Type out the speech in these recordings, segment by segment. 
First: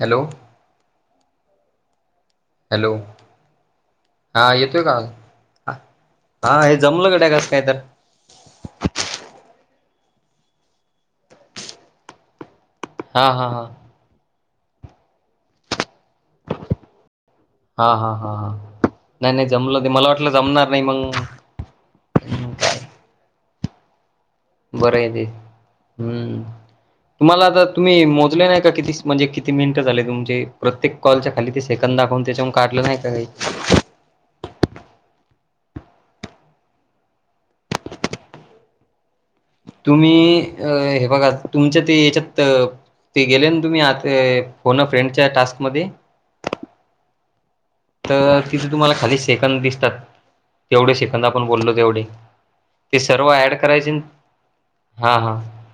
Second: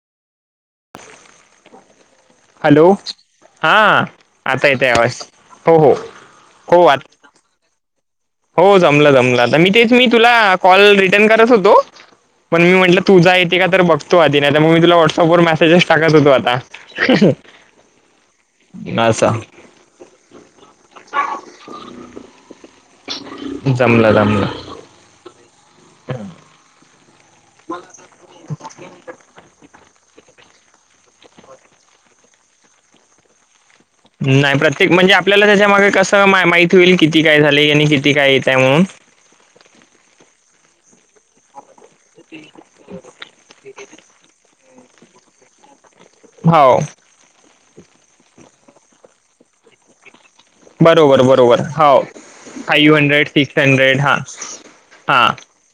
Hello! Hello! हा हा आता येत येतोय का यावज हो हो हा हे हो आ जमलं गड्या कसं काय तर हो जमलं जमलं आता मी तेच मी तुला कॉल रिटर्न करत होतो पण मी म्हटलं. हा तुझा हा येते हा का तर बघतो आ ती नाही तर मग मी तुला व्हॉट्सअपवरर मेसेजेस टाकत होतो आता. हा हा हा हा नाही नाही जमलं ते मला वाटलं जमणार नाही मग. जमला जमला. बरं आहे ते हम्म तुम्हाला आता तुम्ही मोजले नाही का किती म्हणजे. किती मिनिटं झाले तुमचे प्रत्येक कॉलच्या खाली ते सेकंद दाखवून त्याच्या काढलं नाही काही नाही प्रत्येक म्हणजे आपल्याला त्याच्यामागे कसं माहिती होईल किती काय झाले आणि किती काय येत आहे म्हणून. तुम्ही अ हे बघा तुमच्या ते याच्यात. ते गेले ना तुम्ही आ फन फ्रेंडच्या टास्क मध्ये हो तर तिथे तुम्हाला खाली सेकंद दिसतात. तेवढे बरोबर सेकंद आपण बरोबर बोललो हो तेवढे फाइव ते हंड्रेड सर्व ऍड सिक्स करायचे न हंड्रेड हा हा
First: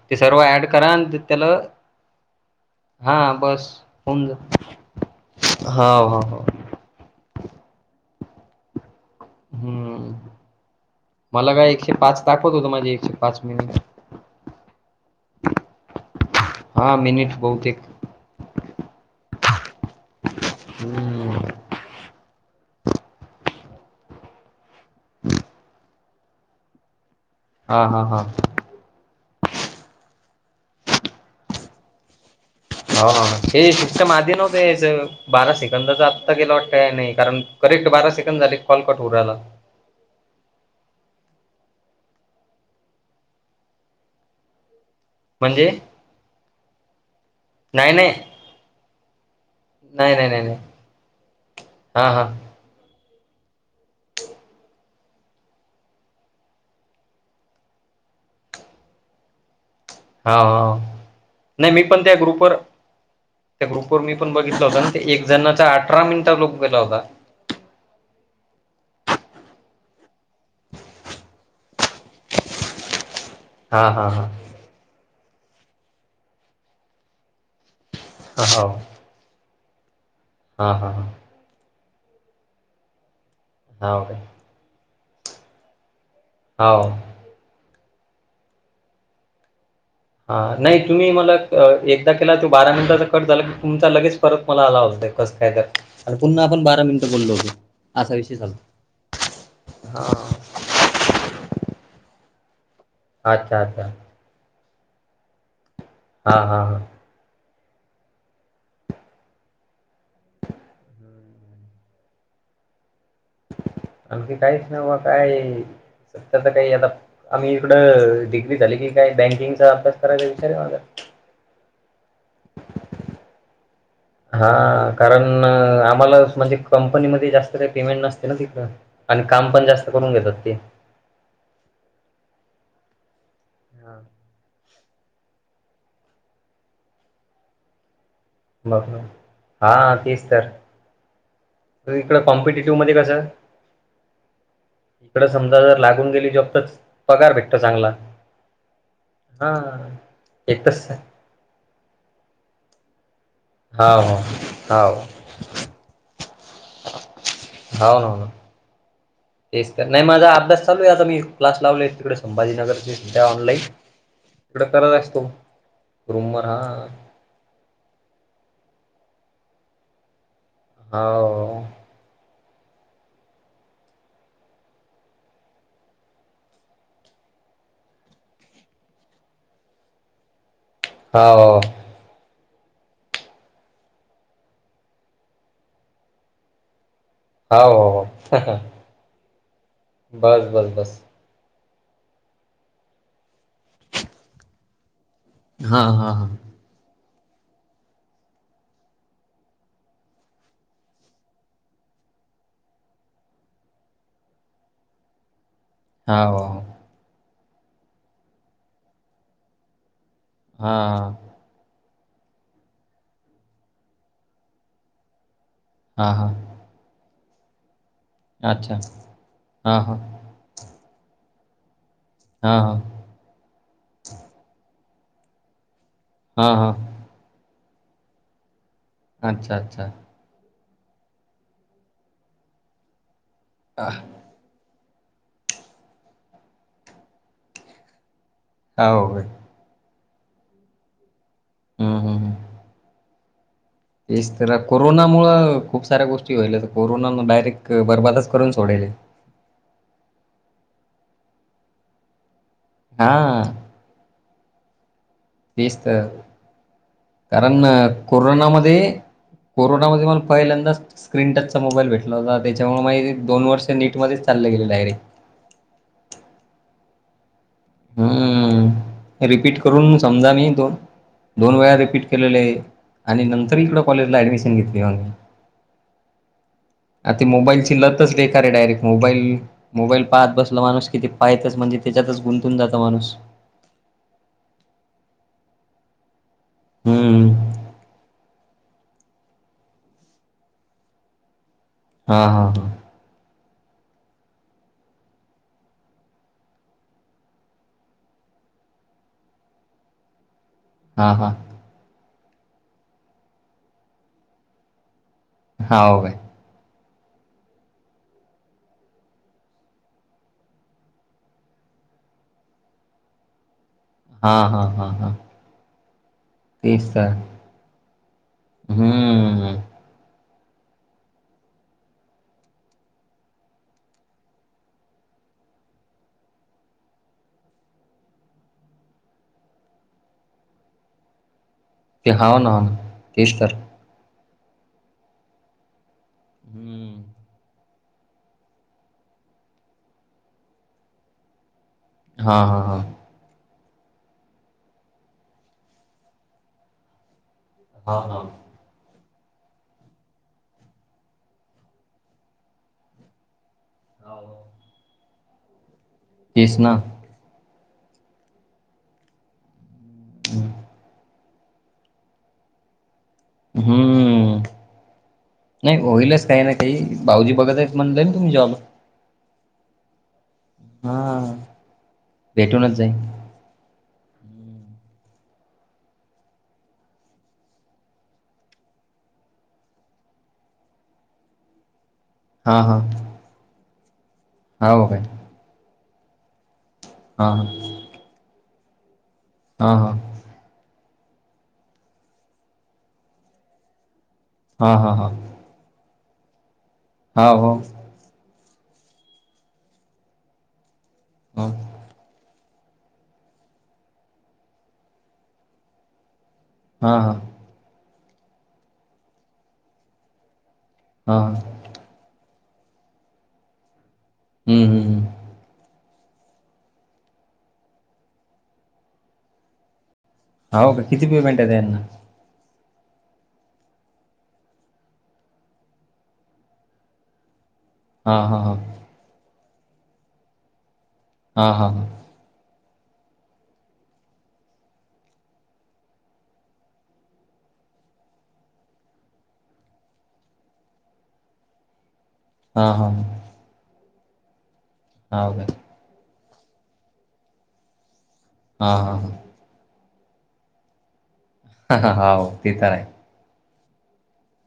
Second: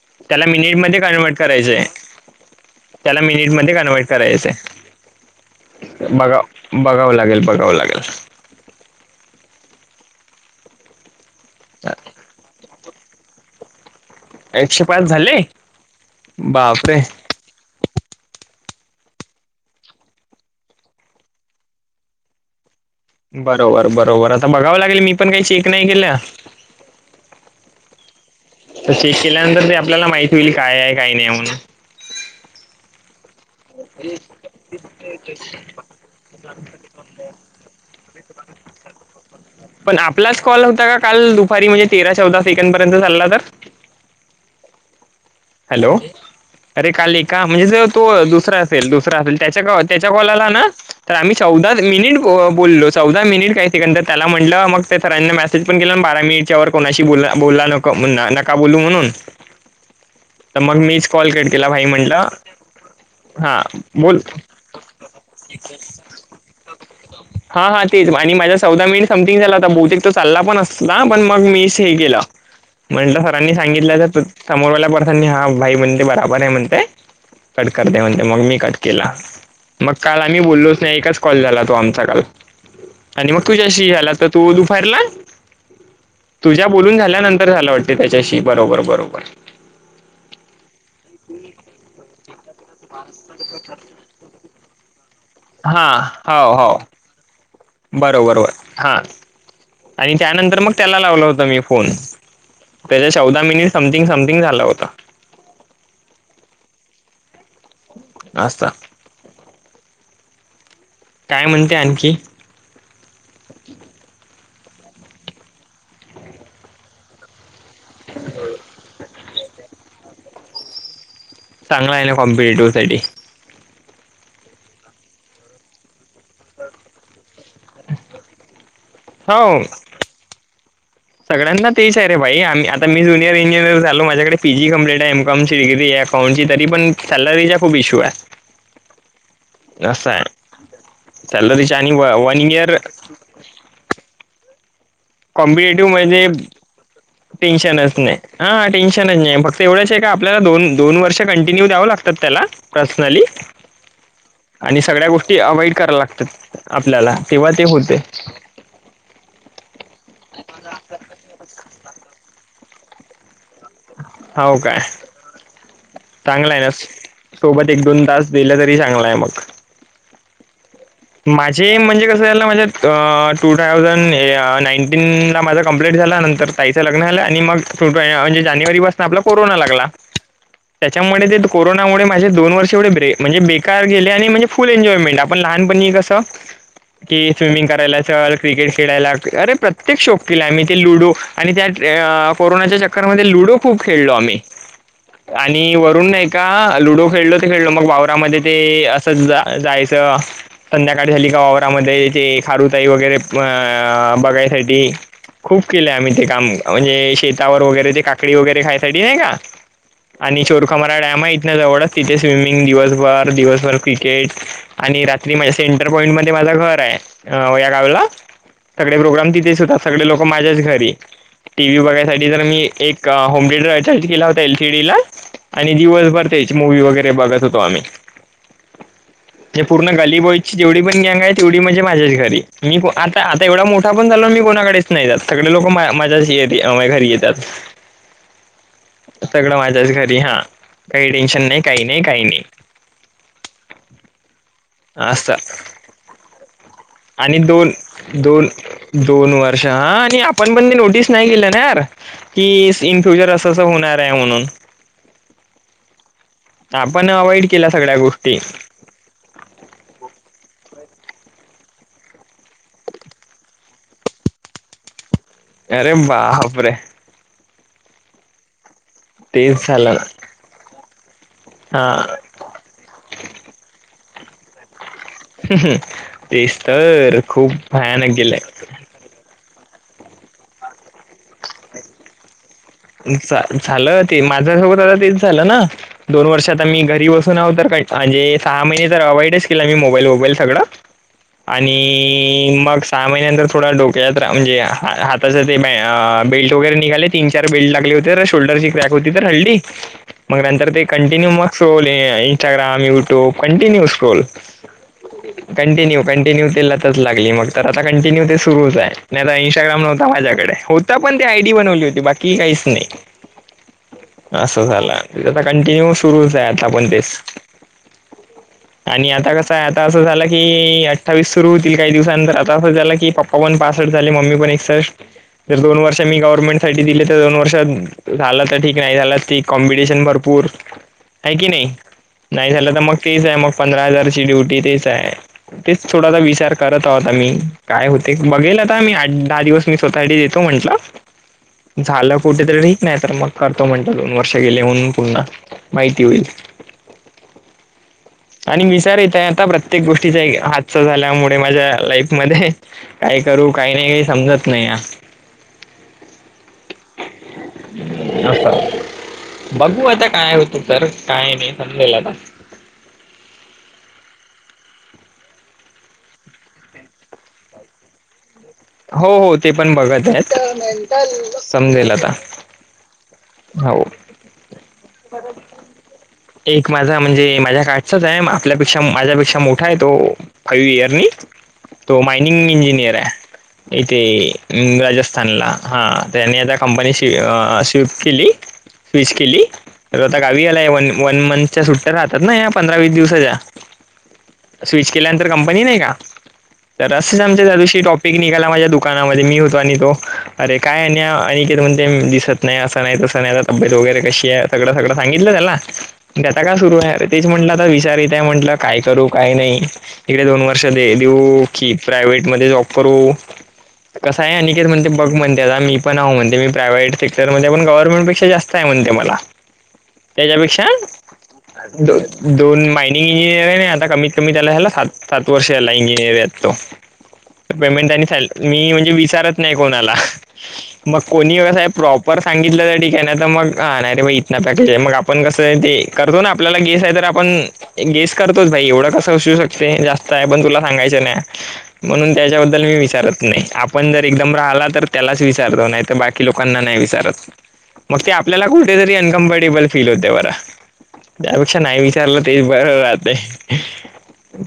ते सर्व त्याला ऍड करा मिनिटमध्ये आणि कन्वर्ट त्याला करायचंय. हा त्याला बस मिनिटमध्येध्ये कन्वर्ट होऊन करायचं जा हा हो हो बघा. बघावं लागेल बघावं लागेल. हम्म मला का एकशे पाच दाखवत होत माझे एकशे पाच मिनिट एकशे पाच झाले बापरे! मीठ बहुते एक हम्म बरोबर बरोबर आता बघावं लागेल मी पण काही चेक नाही केल्या. हा हा हा तर चेक केल्यानंतर ते आपल्याला माहिती होईल काय आहे काही नाही म्हणून ह हे शिकस्टम आधी नव्हते बारा सेकंदाच आत्ता गेला वाटतं का नाही कारण करेक्ट बारा सेकंड झाले कॉल कट उरायला. पण आपलाच कॉल होता काल दुपारी म्हणजे तेरा चौदा सेकंड पर्यंत चालला तर म्हणजे हॅलो अरे काल का म्हणजे ज नाही तो नाही दुसरा असेल दुसरा असेल. नाही नाही नाही कला नाही ना तर आम्ही चौदा हा मि हा बोललो. चौदा मिनिट काही तिक तर त्याला म्हटलं मग ते सरां्यांनी मसेज पण केलं ना बारा मिनट ववर कोणाशी बोल बोलला नको. नका बोलू म्हणून तर मग हाा मीच कॉल कट केला नाही मी भाई पण त्या म्हटलं ग्रुपवर हा त्या ग्रुप वर मी बोल पण बघितला होत ते एक जणचा अठरा मिनिटा लोक गेला होता. हा हा तेच आणि माझा चौदा मिनिट समथिंग झाला होता बहुतेको चालला पण असता ना पण मग मीस हे केला. म्हणलं सरांनी हा सांगितलं हा तर हा समोरवाल्या पर्सांनी हा भाई म्हणते बराबर आहे म्हणते. कट करते म्हणते मग मी हो कट केला. मग काल आम्ही हा बोललोच हा नाही एकाच हा कॉल झाला तो आमचा काल आणि मग तुझ्याशी हो या्याला तर का तू दुफारला तुझ्या हो बोलून झाल्यानंतर झाला वाटते त्याच्याशी बरोबर बरोबर हा नाही तुम्ही मला एकदा केला त बारा मिमताचा कट झाला की तुमचा लगेच परत मला आला होता. कस काय हा तर पुन्हा हो आपण हो बारा मिनिटं बोललो होतती. बरोबर बर हा आणि हा त्यानंतर मग त्याला लावलं होत मी फोन त्याच्या चौदा अच्छा मिनीत अच्छा समथिंग समथिंग झाला होता. हा हा हा असस्ता काय म्हणते आणखी आमख काहीच ना बा काय सतत तर काही आता आम्ही इकडं डिग्री झाली की काय बँकिंगचा अभ्यास करायचा विचारे माझा चांग आहे ना कॉम्पटेटिव्हसाठी हा कारण आम्हाला म्हणजे कंपनीमध्येध्ये जास्त काही पेमेंट नसते ना तथ आणि काम हो पण जास्त करून घेतात तेी सगळ्यांना तेच आहे र आहे भाई आम् आता मी जुनियर इंजिनिर हां, झालोझ्याडे पी जी कम्प्लीट आहे एम कॉम डिग्री अकाउंटची तरी पण सॅलरीचा खूप इशू आहे. मगणे हा असं तेच आहे तर सॅलरीचा आणि त इकड वन इयर कॉम्पिटेटिव्ह मध्ये कसं. इकड समजा जर कॉम्पिटेटिव्ह लागून म्हणजे गेली जक्तच टेन्शनच नाहीा टेन्शनच नाही फक्त हां, एवढंच आपल्याला एक तर दोन दोन स वर्ष कंटिन्यू द्या लाात त्या पर्नली हाव, आणि हाव, सगळ्या गोष्टी अवॉइड कराव्या लागतात आपल्याला तेव्हा ते होते. हाव ना, हो ना. तेच का नाहीझ अभ्यास चालू आहे आता मी क्स लावलो आहे तिकडे संभाजीनगर सध्या ऑनलाईन हो इकड काय करालाय तू रुमवर चांगला हा. आहे ना सोबत एक दोन तास दिले तरी चांगलाय मग. हाव, माझे म्हणजे कस. ट्वेल ला माझ्यात म्हणजे टू थाउजंड नाईनटीनला माझा कंप्लीट झाला नंतर. ताईचं लग्न झालं आणि मग म्हणजे जानेवारी पासून आपला कोरोना लागला. [inaudible] त्याच्यामुळे ते हाव, कोरोनामुळे माझे दन वर्ष एवढे ब्रे बेकार गेले आणि म्हणजे फुल एन्यमेंट आपण लहान. पनी कसा. कि स्विमिंग हाव, करायला हो. असेल हो, हो. क्रिकेट खेळायला अरे प्रत्येक शोक बस कला आम्ही बस ते बस. लुडो. आणि त्या कोरोनाच्या चक्करमध्ये लुडो खूप खेळलो आम्ही. आणि हा वरुन हा हा नाही का लुडो खेळलो. खेळलो मग वावरामध्ये ते असं जा जायचं. संध्याकाळी झाली का वावरामध्ये खारुताई वगैरे अ बघायसाठी. खूप केले आम्ही हा ते काम म्हणजे शेतावर वगैरे ते काकडी वगैरे खायसाठी नाही का. [unintelligible] हा व तिथे स्विमिंग दिवसभर दिवसभर क्रिकेट आणि रात्री. सेंटर हा पॉईंट हा मध्ये माझं घर आहे या गावला अच्छा सगळे प्रोग्राम तिथेच होतात हा हा सगळे लोक. माझ्याच घरी टी व्ही बघायसाठी तर हा मी हा एक. होम थिएटर अटॅच केला होता एलसीडी ला आणि दिवस हा भरतेच हा मूवी वगैरे. ते बघत होतो आम्ही अच्छा हे पूर्ण अच्छा अली बॉयची जेवढी पण गँग आहे तेवढी म्हणजे माझ्याच घरी मी आता आता एवढा मोठा पण हा झालो मी कोणाकडे नाहीत सगळे लोक माझ्या माझ्याच घरी येतात. होय सगळं माझ्याच घरी हा काही टेन्शन नाही काही हम्म नाही काही हम्म नाही. तेच तर कोरोना असं मुळं खूप साऱ्या गोष्टी कोरोना आणि दोन डायरेक्ट बरबादच दोन करून सोडले. दोन वर्ष ह आणि आपण पण ते नोटीस नाही केलं ना यार की इन हा फ्युचर असं असं होणार आहे म्हणून. तेच तर आपण अवॉइड कारण केल्या सगळ्या गोष्टी कोरोनामध्ये. कोरोनामध्ये मला पहिल्यांदाच. स्क्रीन टचचा मोबाईल भेटला होता त्याच्यामुळे माझी दोनर्ष नीटमध्ये चालले गेले डायरेक. अरे बाप रे. हम्म. रिपीट तेच झालं करून ना. समजा म दोन दोन वेळा हा रिपीट केलेले आहे. आणि नंतर इकड कॉलेजला ऍडमिशन घेतली मग. तेच आरे तर ती खूप मोबाईलची भयानक लतच बेकार आहे गेलंय डायरेक्ट मोबाईल. मोबाईल पाहत बसला माणूस कि तो पाहतच म्हणजे त्याच्यातच गुंतून जात. झालं ते माझ्यासोबत आता तेच झालं ना. दोन वर्षात आम्ही घरी हम्म बसून आहो तर का म्हणजे सहा महिने तर अवाइडच केला म्ही मोबाईल वबाईल सगळं. हा हा आणि मग स सहा महिन्यानंतर थोडा डोक्यात रा म्हणजे हा हाताचा ते आ बेल्ट वगैरे निघाले. चार बेल्ट लागले होते शोल्डरची क्रॅक होती तर हड्डी मग नंतर ते हा हा हा कंटिन्यू मग. साल ये इंस्टाग्राम, युटुब‌ कनटूनू स्क्रोल. हा हो कंटिन्यू काय कटन्यूला लागली मग तर आता कंटिन्यू ते सुरूच इंस्टाग्राम नव्हता माझ्याकडे होता पण ते आयडी बनवली होती बाकी की काहीस नाही. हा हा असं हा झालं हा आता कंटिन्यू सुरूच आहे आता पण तेच. आणि आता कस हम्म आहे आता असं झालं की अठ्ठावीस सुरु होतील काही दिवसानंतर आता असं झालं की पप्पा पण पासष्ट झाले मम्मी पण एकसष्ट जर दोन वर्ष मी गवर्नमेंसाठी येत्या दोन वर्षात झालं तर ठीक, नाही झालं तर ठीक. कॉम्पिटिशन भरपूर, आहे की नाही? ते हाव ना नाही हो झालं ना तर मग, फीज आहे तेच मग तर पंधरा हजार ची ड्युटी तीच आहे. तेच थोडासा विचार करत हम्म आहोत आम्ही. काय होतंय, ते बघेल. आता मी आठ-दहा दिवस, मी स्वतःसाठी देतो म्हंटलं. झालं हा कुठेतरी, हा हा ठीक. नाही तर, मग करतो म्हणलं दोन वर्ष गेले म्हणून पून्हा, माहिती होईल. हा.. हा. आणि विचार येते, आता प्रत्येक गोष्टीचा एक हादसा झाल्यामुळे माझ्या लाईफमध्ये. काय करू? काय नाही? समजत नाही अ. तेच ना. आता, बघू आता काय होतंय तर? काय नाही, समजेल आता. हमं. नाही होईलच काही ना काही भाऊजी बघत आहेत म्हणले तुम्ही जॉब. हो हो ते पण बघत आहेत हा समजेल आता. भेटूनच जाईन. हो. एक माझा म्हणजे माझ्या काठचाच आहे आपल्यापेक्षा माझ्यापेक्षा मोठा आहे तो. फाईव्ह इयर नी. तो मायनिंग हा हा इंजिनियर आहे हा इथे हो काय राजस्थानला. हा त्यांनी आता कंपनीशी हा अ स्विफ्ट केली स्विच केली. हा हा. तर आता गावी आला आहे व वन मंथच्या सुट्टया राहतात ना या पंधरा वीस दिवसाच्या. हा स्विच हा हा केल्यानंतर कंपनी नाही का तर असंच हा आमच्या हो जादूशी टॉप. पिकनिकाला माझ्या दुकानामध्ये मी होतो आणि तो अरे काय आहे अन्या ह अनिकेत दिसत नाही असं म्हणते तसं नाही तसं नाही तब्येत वगैरे कशी आहे सगळं सगळं सांगितलं त्याला. त्याता काय सुरू हा आहे हा तेच म्हटलं आता विचारीते म्हंटलं काय करू काय नाही. इकडे दोन वर्ष दे हा देऊ की प्रायव्हेट मध्ये जॉब करू कसा आहे अनिकेत म्हणते मी. हम्म मग म्हणत्यात, मी पण हो म्हणते प्रायव्हेट सेक्टरमध्ये ते पण गर्व्हमेंट पेक्षा जास्तय म्हणते मला. त्याच्यापेक्षा? हो का किती पेमेंट आहे त्यांना दू दोन मायनिंग इंजिनियरे. आणि आता कमीत कमी त्याला ह्याला सात, सात वर्ष ह्याला इंजिनियरे तो. [inaudible] पेमेंट आणि हा सॅल, हा हा मी म्हणजे विचारत नाही कोणाला. मग कोणी हा कसा आहे हा ह प्रॉप ‌ पर सांगितलं तर ठीक आहे. नायी तर मग आ नाही तर मग इतंन पॅकेज आहे. मग आपण कसंय ते, करतो ना आप आपल्याला गेस आहे तर आपण. गेस करतोच भाई एवढं कसं असू शकते जास्त आहे पण तुला सांगायचं नाही. म्हणून त्याच्याबद्दल हा मी हा विचारत नाही आपण जर एकदम राहिला तर त्यालाच हा हो का विचारतो नाही तर बाकी. की लोकांना नाही विचारत मग ते आपल्याला हा कुठेतरी हा हा अनकम्फर्टेबल फील होतंय बर. त्यापेक्षा नाही ह हा विचारलं हो तेच ते तर बरं आहे राहतय.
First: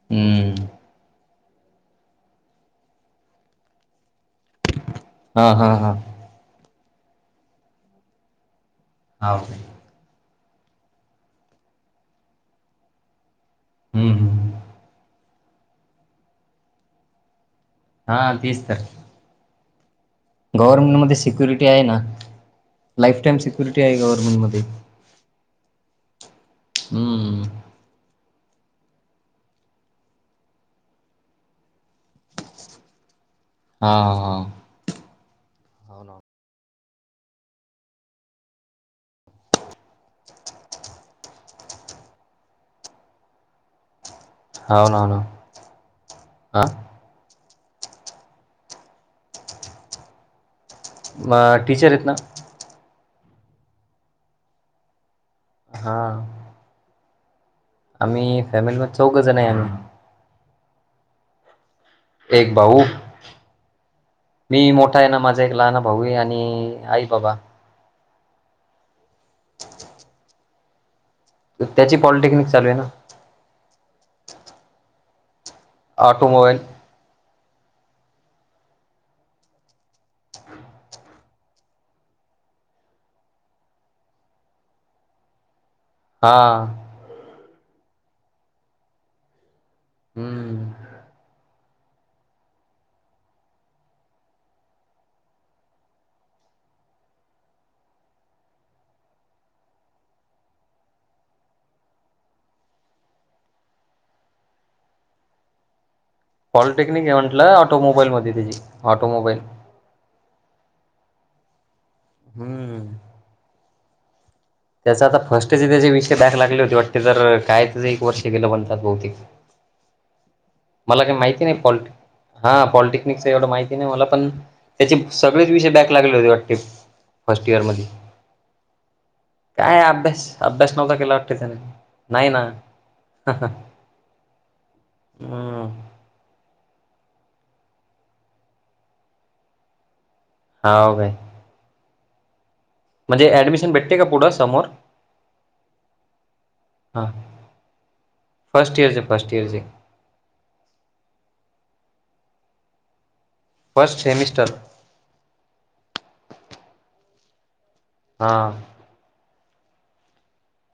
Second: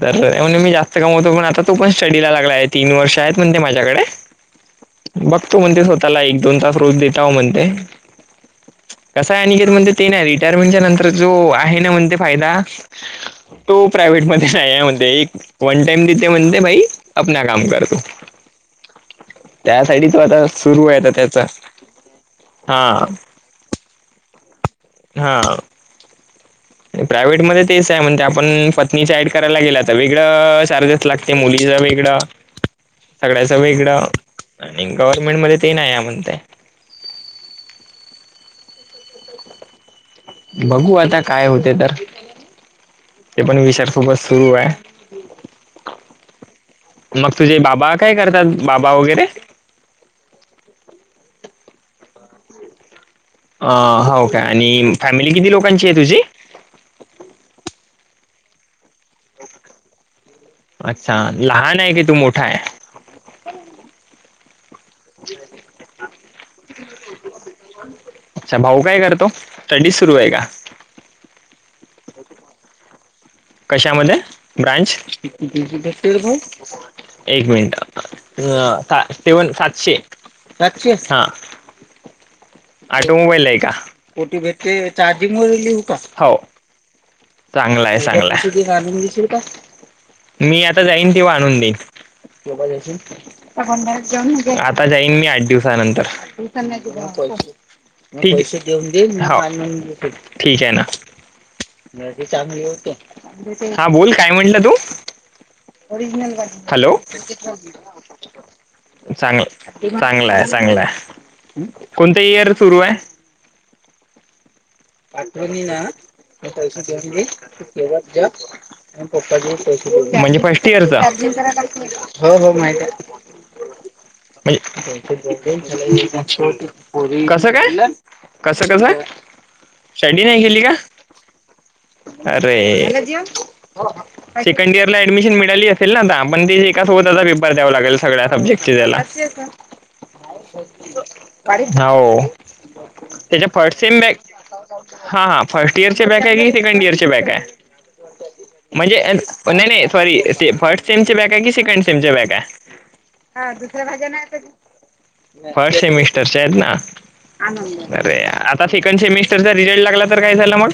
बरबर मी जास्त कमवतो पण आता तो पण स्टडीला लागला आहे तीन वर्ष आहेत म्हणजे माझ्याकडे हा बघतो हा म्हणते हा स्वतःला दोन तास रोज देता म्हणते कसा हा आहे आणि म्हणते. ते नाही रिटायरमेंटच्या नंतर जो आहे ना म्हणते फायदा. तो प्रायव्हेटमध्ये हम्म नाही आहे म्हणते एक वन टाइम देते म्हणते भाई आपना काम करतो. हा तेच तर त्या साठीच आता सुरू आहे आता गव्हर्नमेंटमध्ये त्याचा सिक्युरिटी आहे ना हा लाईफ टाइम सिक्युरिटी आहे गव्हर्नमेंटमध्ये हा हम्म प्रायव्हेटमध्ये तेच आहे म्हणजे आपण पत्नीच ऍड करायला गेला तर वेगळं चार्जेस लागते मुलीच वेगळं ह [inaudible] सगळ्याचं वेगळं आणि गव्हर्नमेंट मध्ये ते नाही आहे म्हणतंय. बघू आता काय होते तर ते पण विचार. सुबस सुरू आहे. हाव ना, हाव ना. हा मग तुझे बाबा काय करतात बाबा वगैरे. मग टीचर आहेत ना. अ हाव काय आणि फॅमिली किती लोकांची हा आहे तुझी आम्ही फॅमिली मध्ये चौघजण आहे आम्ही अच्छा लहान आहे कि एक भाऊ. मी मोठा आहे ना माझा एक लहान भाऊ आणि आई बाबा. अच्छा भाऊ काय करतो स्टडी सुरू आहे का? त्याची पॉलिटेक्निक चालू आहे ना. कशामध्ये ब्रांच? ऑटोमोबाईल एक मिनिट अ तेवण सातशे सातशे हा आटो मोबाईल आहे का कोठे भेटते चार्जिंग मध्ये लिहू का? हा हो. चांगला आहे चांगलाशील का मी हम्म. आता जाईन ते आणून देईन. त्योबा येशील. न आता जाईन मी आठ दिवसानंतर ठीक देऊन दे ठीक आहे ना. चांगलं हा बोल काय म्हटलं तू हॅलो पॉलिटेक्निक आहे म्हटलं ऑटोमोबाईलमध्ये त्याची ऑटोमोबाईल चांगलं चांगलाय चांगलंय कोणत इयर सुरू आहे. हम्म. [inaudible] त्याचा आता फर्स्टचे त्याचे विषय बॅक लागले होते वाटते तर काय एक वर्ष गेलं म्हणतात बहुतेक. म्हणजे फर्स्ट इयरचा मला काही माहिती नाही पॉलिट हो हो हां मा पॉलिटेक्निकचं एवढं माहिती नाही मला पण म्हणजे त्याचे सगळेच विषय बॅक लागले होते वाटते फर्स्ट कसं इयरमध्ये काय कसं कसं आहे. काय शेंडी अभ्यास नाही गेली का? अभ्यास नव्हता केला वाटते त्याने नाही ना अरे! सेकंड इयर ला ऍडमिशन हम्म. मिळाली असेल नाता आपण ते सोबतचा पेपर द्यावा लागेल सगळ्या सब्जेक्टचे त्याला हाव काय हो. म्हणजे त्याच्या ऍडमिशन फर्स्ट भेटते सेम का बॅक पुढं समोर हा हा फर्स्ट इयरचे बॅक आहे की सेकंड इयरचे हां बॅक आहे फर्स्ट इयरचे म्हणजे फर्स्ट इयरचे नाही नाही. सॉरी फर्स्ट सेमचे बॅग आहे कि सेकंड सेम चे बॅग आहे. दुसऱ्या फर्स्ट सेमिस्टर भाज्या फर्स्ट सेमिस्टरच्या आहेत ना? अरे हां आता सेकंड सेमिस्टर चा रिझल्ट लागला तर काय झालं मग?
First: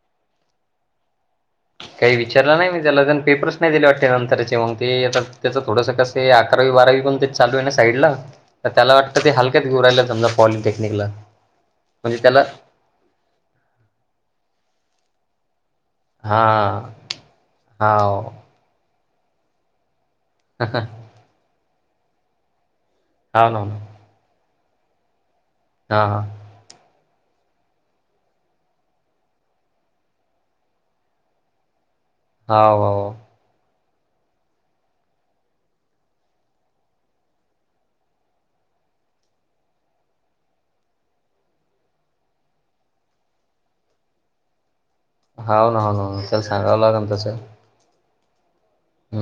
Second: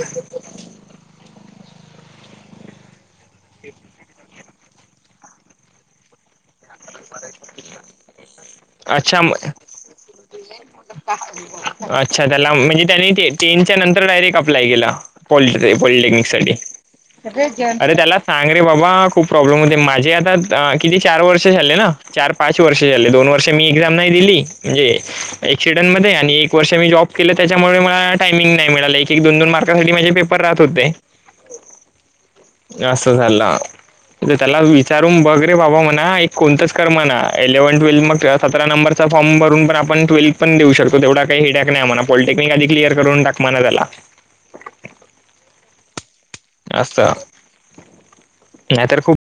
काही विचारला नाही मी त्याला जण पेपर्स नाही दिले वाटते नंतरचे मग ते आता त्याचं थोडंस कस. ते अकरावी बारावी पण ते चालू आहे ना साईडला तर त्याला अच्छा वाटतं ते हलक्यात घेऊ राहिला समजा. पॉलिटेक्निकला अच्छा त्याला म्हणजे त्यानी टेनच्या नंतर डायरेक्ट अप्लाय केला. फोल्ड रे, फोल्डींग मीक्सर घे हां अरे त्याला हाव सांग अरे बाबा खूप प्रॉब्लेम होते माझे, आता हाव किती चार वर्ष झाले ना? चार पाच वर्ष झाले, दोन वर्ष ना. हो मी ना. एक्झाम नाही दिली, म्हणजे एक्सिडंट हां, मध्ये हां. आणि एक वर्ष मी जॉब केलं, त्याच्यामुळे मला टायमिंग नाही मिळाले. एक एक दोन दोन मार्कासाठी माझे पेपर राहत होते. [inaudible] हाव, असं हाव. झाल. ते त्याला विचारून बघ रे बाबा म्हणा, एक कोणतंच कर म्हणा एलेव्हनथ ट्वेल् मग सतरा नंबरचा फॉर्म भरून पण आपण ट्वेल्थ पण देऊ शकतो, तेवढा काही हेड्याक नाही म्हणा, पॉलटेक्निक आधी क्लिअर करून टाकं म्हणा त्याला हाव ना ना त्याला सांगावं लागल तसं. नाही तर खूप